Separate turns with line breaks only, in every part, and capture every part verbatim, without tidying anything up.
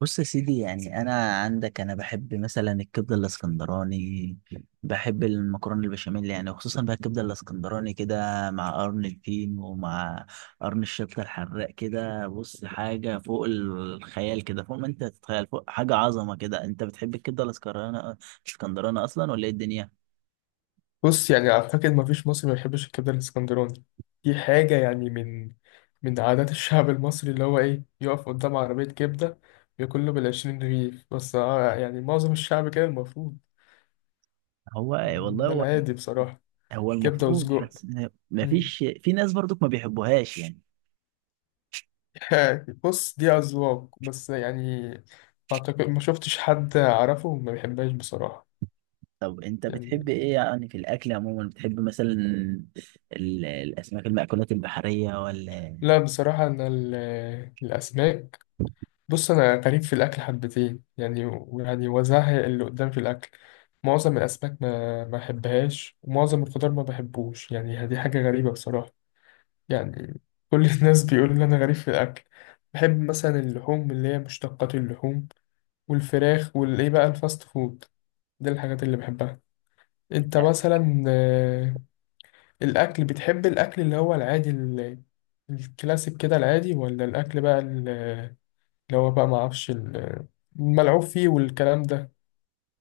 بص يا سيدي، يعني انا عندك انا بحب مثلا الكبده الاسكندراني. بحب المكرونه البشاميل، يعني وخصوصا بقى الكبده الاسكندراني كده مع قرن الفين ومع قرن الشطه الحراق كده. بص حاجه فوق الخيال كده، فوق ما انت تتخيل، فوق حاجه عظمه كده. انت بتحب الكبده الاسكندراني الاسكندراني اصلا ولا ايه الدنيا؟
بص يعني أعتقد مفيش مصري ما يحبش الكبدة الإسكندراني. دي حاجة يعني من من عادات الشعب المصري اللي هو إيه، يقف قدام عربية كبدة ياكل له بالعشرين رغيف. بس آه يعني معظم الشعب كده المفروض.
هو
يعني
والله
ده
هو
العادي بصراحة.
هو
كبدة
المفروض
وسجق.
بس
مم.
مفيش. في ناس برضك ما بيحبوهاش يعني.
بص دي أذواق، بس يعني أعتقد ما شفتش حد أعرفه ما بيحبهاش بصراحة.
طب انت بتحب
يعني
ايه يعني في الاكل عموما؟ بتحب مثلا ال- الاسماك المأكولات البحريه ولا؟
لا بصراحة أنا ال- الأسماك. بص انا غريب في الاكل حبتين، يعني ويعني وزهق اللي قدام في الاكل. معظم الاسماك ما ما بحبهاش، ومعظم الخضار ما بحبوش، يعني دي حاجه غريبه بصراحه. يعني كل الناس بيقولوا ان انا غريب في الاكل. بحب مثلا اللحوم، اللي هي مشتقات اللحوم والفراخ والايه بقى، الفاست فود. دي الحاجات اللي بحبها. انت مثلا آه، الاكل، بتحب الاكل اللي هو العادي ال- الكلاسيك كده العادي، ولا الاكل بقى اللي هو بقى ما اعرفش ال- الملعوب فيه والكلام ده؟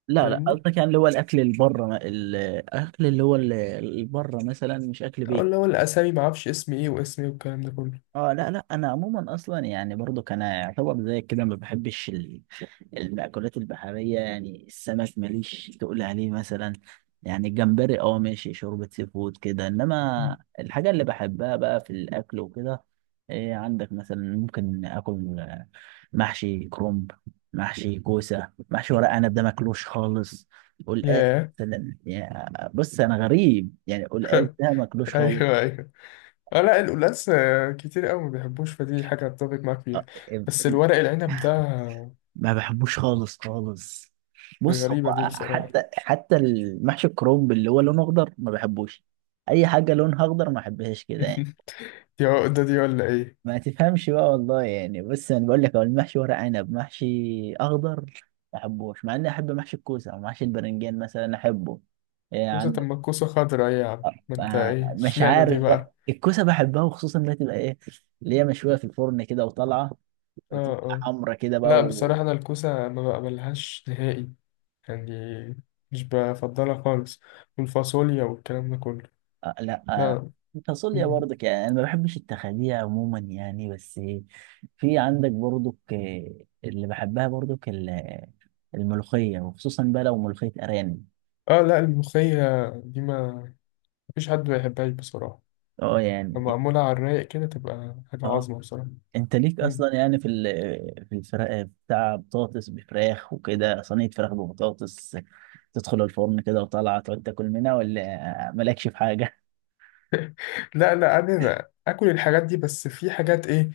لا لا،
فاهمني؟
قصدك يعني اللي هو الاكل اللي بره، الاكل اللي هو اللي بره، مثلا مش اكل
أو
بيت.
اللي هو الاسامي، ما اعرفش اسم ايه واسم ايه والكلام ده كله.
اه لا لا، انا عموما اصلا يعني برضو كان يعتبر زي كده ما بحبش ال- المأكولات البحريه، يعني السمك ماليش تقول عليه مثلا. يعني الجمبري اه ماشي، شوربه سي فود كده، انما الحاجه اللي بحبها بقى في الاكل وكده، إيه عندك مثلا؟ ممكن اكل آه، محشي كرنب، محشي كوسه، محشي ورق عنب ده ماكلوش خالص. والقاس
ياه.
مثلا، يعني بص انا غريب، يعني القاس ده ماكلوش خالص.
ايوه ايوه. اه، لا القلقاس آه، كتير قوي ما بيحبوش، فدي حاجه اتفق معاك فيها.
آه،
بس الورق العنب ده آه،
ما بحبوش خالص خالص. بص
غريبه
هو
دي بصراحه.
حتى حتى المحشي الكرنب اللي هو لونه اخضر ما بحبوش. اي حاجه لونها اخضر ما بحبهاش كده يعني.
دي عقده دي ولا ايه؟
ما تفهمش بقى والله. يعني بص انا بقول لك، هو المحشي ورق عنب محشي اخضر ما بحبوش، مع اني احب محشي الكوسه او محشي البرنجان مثلا احبه. إيه
كوسه؟ طب
عندك؟
ما الكوسه خضرا، ايه يا عم؟ ما انت
آه،
ايه،
مش
اشمعنى دي
عارف بقى،
بقى؟
الكوسه بحبها وخصوصا انها تبقى ايه، اللي هي مشويه في الفرن كده وطالعه
اه
وتبقى
اه،
حمرا كده بقى.
لا بصراحه انا الكوسه ما بقبلهاش نهائي. يعني مش بفضلها خالص. والفاصوليا والكلام ده كله.
آه لا آه.
لا.
تصلي
مم.
برضك يعني انا ما بحبش التخابيئة عموما، يعني بس. في عندك برضك آه، اللي بحبها برضك ال- الملوخية، وخصوصا بقى لو ملوخية ارانب.
اه، لا الملوخية دي ما مفيش حد ما يحبهاش بصراحة.
اه
لما
يعني.
معمولة على الرايق كده تبقى حاجة
اه
عظمة بصراحة.
انت ليك
مم.
اصلا يعني في ال- في الفراخ بتاع بطاطس بفراخ وكده، صينية فراخ ببطاطس تدخل الفرن كده وطالعة تقعد تاكل منها ولا مالكش في حاجة؟
لا لا، أنا أنا آكل الحاجات دي، بس في حاجات إيه،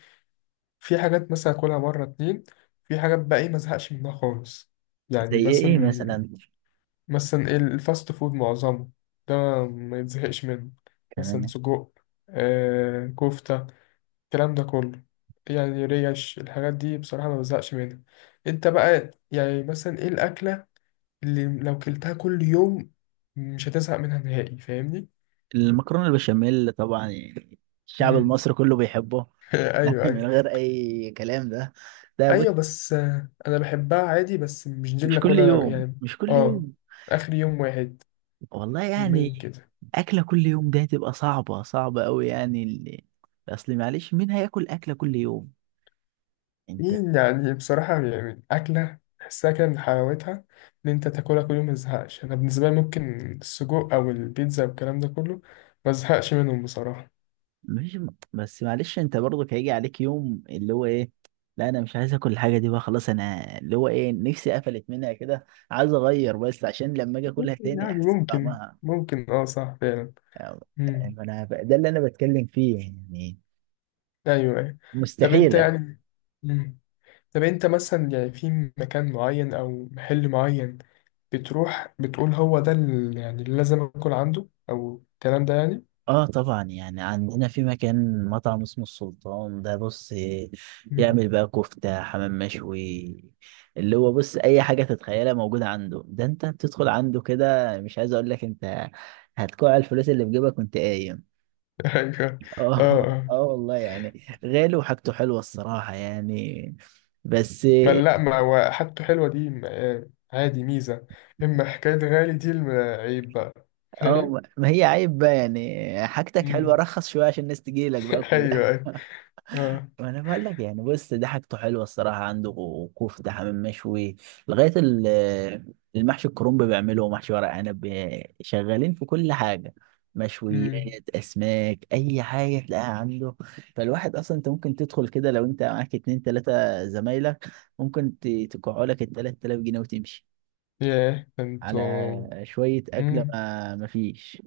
في حاجات مثلا آكلها مرة اتنين، في حاجات بقى إيه مزهقش منها خالص.
زي
يعني
ايه ايه
مثلا،
مثلا؟
مثلا إيه، الفاست فود معظمه ده ما يتزهقش منه. مثلا
تمام.
سجق، آه كفتة، الكلام ده كله. يعني ريش، الحاجات دي بصراحة ما بزهقش منها. انت بقى يعني مثلا ايه الأكلة اللي لو كلتها كل يوم مش هتزهق منها نهائي؟ فاهمني؟
المكرونة البشاميل طبعا يعني، الشعب
مم.
المصري كله بيحبه.
ايوه
من
ايوه.
غير اي كلام ده، ده بص.
ايوه، بس آه، انا بحبها عادي، بس مش دي
مش
اللي
كل
اكلها
يوم
يعني.
مش كل
اه،
يوم.
اخر يوم واحد،
والله
يومين
يعني
كده.
اكله كل يوم ده هتبقى صعبه صعبه قوي يعني. اللي اصل معلش مين هياكل اكله كل يوم؟ انت.
مين يعني بصراحة، يعني أكلة تحسها كده من حلاوتها إن أنت تاكلها كل يوم متزهقش؟ أنا بالنسبة لي ممكن السجق أو البيتزا والكلام ده كله، مزهقش منهم بصراحة.
مش بس معلش انت برضك هيجي عليك يوم اللي هو ايه، لا انا مش عايز اكل الحاجه دي بقى خلاص، انا اللي هو ايه نفسي قفلت منها كده، عايز اغير بس عشان لما اجي اكلها
ممكن
تاني
يعني
احس
ممكن
بطعمها.
ممكن اه، صح فعلا. مم.
يعني انا ب- ده اللي انا بتكلم فيه يعني.
ايوه ايوه. طب انت
مستحيل.
يعني. مم. طب انت مثلا يعني في مكان معين او محل معين بتروح بتقول هو ده ال- يعني اللي لازم اكل عنده، او الكلام ده يعني؟
اه طبعا، يعني عندنا في مكان مطعم اسمه السلطان ده، بص
مم.
يعمل بقى كفتة حمام مشوي، اللي هو بص اي حاجة تتخيلها موجودة عنده. ده انت بتدخل عنده كده، مش عايز اقول لك، انت هتكوع الفلوس اللي في جيبك وانت قايم.
ايوه. اه
اه
اه.
اه والله، يعني غالي وحاجته حلوة الصراحة يعني، بس.
ما لا، ما هو حاجته حلوه دي م- آه، عادي، ميزه. اما حكايه غالي دي الم- عيب بقى. فاهم؟
اه ما هي عيب بقى يعني، حاجتك حلوة
مم.
رخص شوية عشان الناس تجيلك بقى كلها.
ايوه ايوه. اه.
انا بقول لك يعني، بص ده حاجته حلوه الصراحه عنده، كفته حمام مشوي لغايه ال- المحشي الكرنب بيعمله، ومحشي ورق عنب، شغالين في كل حاجه.
امم.
مشويات، اسماك، اي حاجه تلاقيها عنده. فالواحد اصلا انت ممكن تدخل كده، لو انت معاك اتنين تلاته زمايلك ممكن ت- تقعوا لك ال تلات آلاف جنيه وتمشي
ياه انتوا.
على شويه اكله
امم.
ما ما فيش.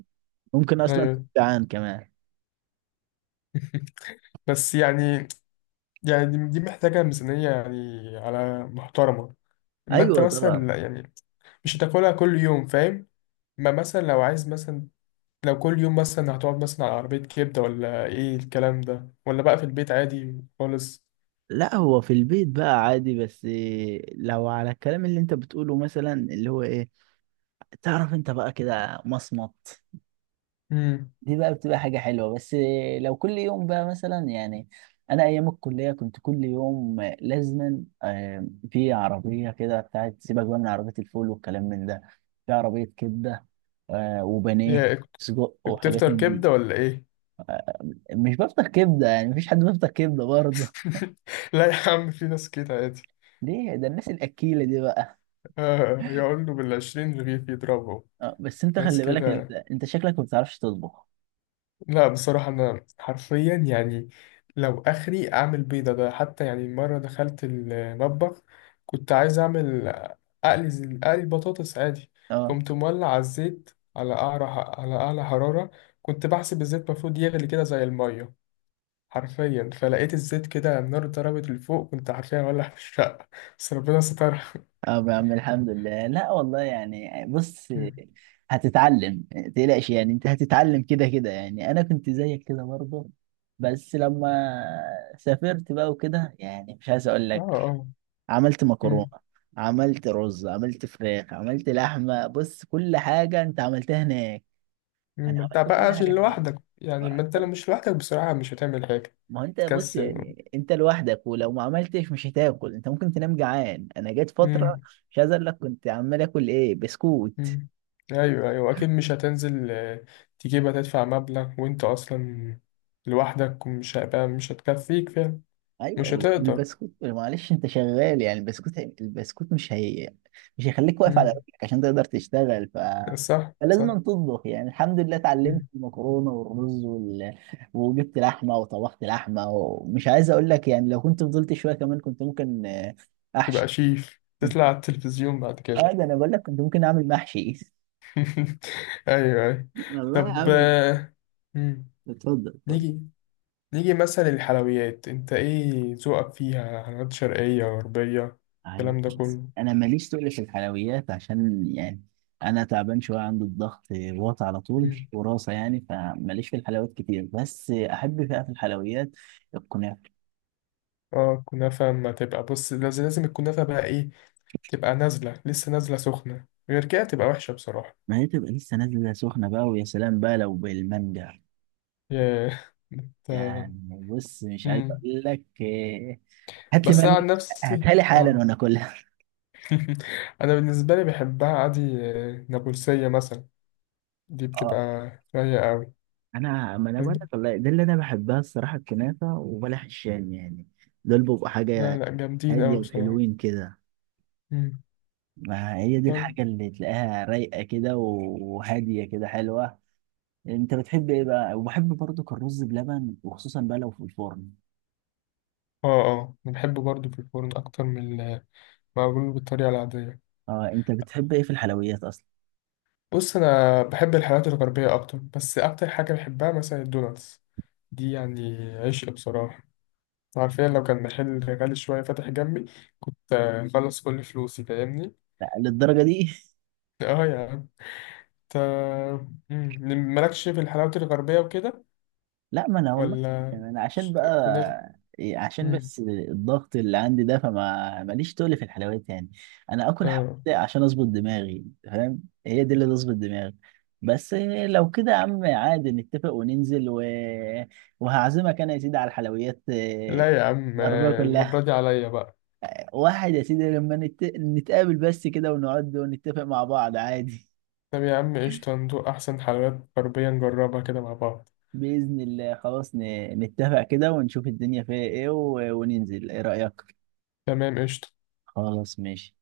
ممكن اصلا تبقى
ايوه.
جعان كمان.
بس يعني، يعني دي دي محتاجة ميزانية يعني على محترمة. أما أنت
ايوه
مثلا
طبعا.
لا يعني، مش هتاكلها كل يوم فاهم. ما مثلا لو عايز مثلا، لو كل يوم مثلا هتقعد مثلا على عربية كبدة، ولا إيه الكلام ده، ولا بقى في البيت عادي خالص.
لا هو في البيت بقى عادي، بس إيه، لو على الكلام اللي انت بتقوله مثلا اللي هو ايه، تعرف انت بقى كده مصمت،
امم.
دي بقى بتبقى حاجة حلوة. بس إيه، لو كل يوم بقى مثلا، يعني انا ايام الكلية كنت كل يوم لازما آه، في عربية كده بتاعت، سيبك بقى من عربية الفول والكلام من ده، في عربية كبدة، آه، وبانيه،
يا.
سجق وحاجات
بتفطر
من دي.
كبدة ولا إيه؟
مش بفطر كبدة، يعني مفيش حد بيفطر كبدة برضه.
لا يا عم، في ناس كده عادي.
ليه؟ ده الناس الأكيلة دي بقى.
آه يقول له بالعشرين رغيف يضربه.
اه بس انت
ناس
خلي بالك، انت
كده.
انت شكلك ما بتعرفش تطبخ.
لا بصراحة أنا حرفيا يعني لو آخري أعمل بيضة، ده حتى يعني مرة دخلت المطبخ كنت عايز أعمل أقلي زي- أقلي بطاطس عادي.
اه
قمت مولع على الزيت، على أعلى على أعلى حرارة. كنت بحسب الزيت المفروض يغلي كده زي المية حرفيا، فلقيت الزيت كده النار ضربت لفوق. كنت حرفيا مولع في الشقة، بس ربنا سترها.
اه يا عم الحمد لله. لا والله، يعني بص
مم.
هتتعلم، تقلقش يعني، انت هتتعلم كده كده. يعني انا كنت زيك كده برضه، بس لما سافرت بقى وكده، يعني مش عايز اقول
اه
لك،
اه.
عملت مكرونة،
مم.
عملت رز، عملت فراخ، عملت لحمة. بص كل حاجة انت عملتها هناك.
مم.
انا
ما انت
عملت
بقى
كل
عشان
حاجة هناك.
لوحدك يعني، ما انت لو مش لوحدك بصراحة مش هتعمل حاجة.
ما هو انت بص،
تكسل.
يعني انت لوحدك، ولو ما عملتش مش هتاكل، انت ممكن تنام جعان. انا جت فتره
امم.
مش عايز اقول لك، كنت عمال اكل ايه، بسكوت.
امم. ايوه ايوه، اكيد مش هتنزل آه، تجيبها، تدفع مبلغ وانت اصلا لوحدك، ومش هيبقى، مش هتكفيك فعلا.
ايوه
مش هتقدر.
والبسكوت معلش انت شغال، يعني البسكوت البسكوت مش هي، مش هيخليك واقف على
امم.
رجلك عشان تقدر تشتغل. ف
صح
فلازم
صح.
أن تطبخ. يعني الحمد لله اتعلمت
مم.
المكرونه والرز وال... وجبت لحمه وطبخت لحمه، ومش عايز اقول لك يعني لو كنت فضلت شويه كمان كنت ممكن آه،
تبقى
احشي،
شيف، تطلع
كنت
على التلفزيون بعد كده.
اه. ده انا بقول لك كنت ممكن اعمل محشي،
ايوه ايوه.
والله يا
طب
عم.
آه، مم.
اتفضل اتفضل.
نيجي نيجي مثلا الحلويات، انت ايه ذوقك فيها؟ حلويات شرقية، غربية،
عيب.
الكلام ده كله؟
انا ماليش تقل في الحلويات، عشان يعني انا تعبان شويه، عندي الضغط واطي على طول
مم.
وراسه يعني، فماليش في الحلويات كتير، بس احب بقى في الحلويات الكنافه.
اه، كنافة. ما تبقى بص، لازم لازم الكنافة بقى ايه، تبقى نازلة لسه نازلة سخنة، غير كده تبقى وحشة بصراحة.
ما هي تبقى لسه نازله سخنه بقى، ويا سلام بقى لو بالمانجا.
ياه. انت.
يعني بص مش عايز
مم.
اقول لك إيه، هات لي
بس أنا
مانجا،
عن نفسي
هاتها لي حالا
اه.
وانا اكلها.
أنا بالنسبة لي بحبها عادي. آه، نابلسية مثلا دي بتبقى رايقة أوي.
انا ما انا بقول
فاهم؟
لك والله، ده اللي انا بحبها الصراحه، الكنافه وبلح الشام يعني، دول بيبقوا
لا
حاجه
لا، جامدين
هاديه
أوي بصراحة.
وحلوين كده.
مم.
ما هي دي
طيب.
الحاجه اللي تلاقيها رايقه كده وهاديه كده حلوه. انت بتحب ايه بقى؟ وبحب برضك الرز بلبن، وخصوصا بقى لو في الفرن.
اه اه، أنا بحبه برضه في الفرن أكتر من المعمول بالطريقة العادية.
اه انت بتحب ايه في الحلويات اصلا؟
بص أنا بحب الحلويات الغربية أكتر، بس أكتر حاجة بحبها مثلا الدوناتس، دي يعني عشق بصراحة. حرفيا لو كان محل غالي شوية فاتح جنبي كنت آه، أخلص كل فلوسي. فاهمني؟
لا، للدرجه دي؟
اه يا عم. انت. مم. مالكش في الحلاوة الغربية وكده
لا ما انا والله،
ولا؟
يعني انا عشان
ش- كنافة؟
بقى إيه، عشان
مم.
بس الضغط اللي عندي ده، فما ماليش تقل في الحلويات يعني. انا اكل حلويات
اه،
عشان اظبط دماغي، فاهم؟ هي دي اللي تظبط دماغي. بس إيه، لو كده يا عم عادي، نتفق وننزل و... وهعزمك انا يا سيدي على الحلويات إيه،
لا يا عم
الغربية
آه،
كلها.
المرة دي عليا بقى.
واحد يا سيدي، لما نت... نتقابل بس كده ونقعد ونتفق مع بعض عادي.
طب يا عم قشطة، ندوق أحسن حلويات غربية نجربها كده مع بعض.
بإذن الله خلاص، ن... نتفق كده ونشوف الدنيا فيها ايه و... وننزل، ايه رأيك؟
تمام، قشطة.
خلاص ماشي.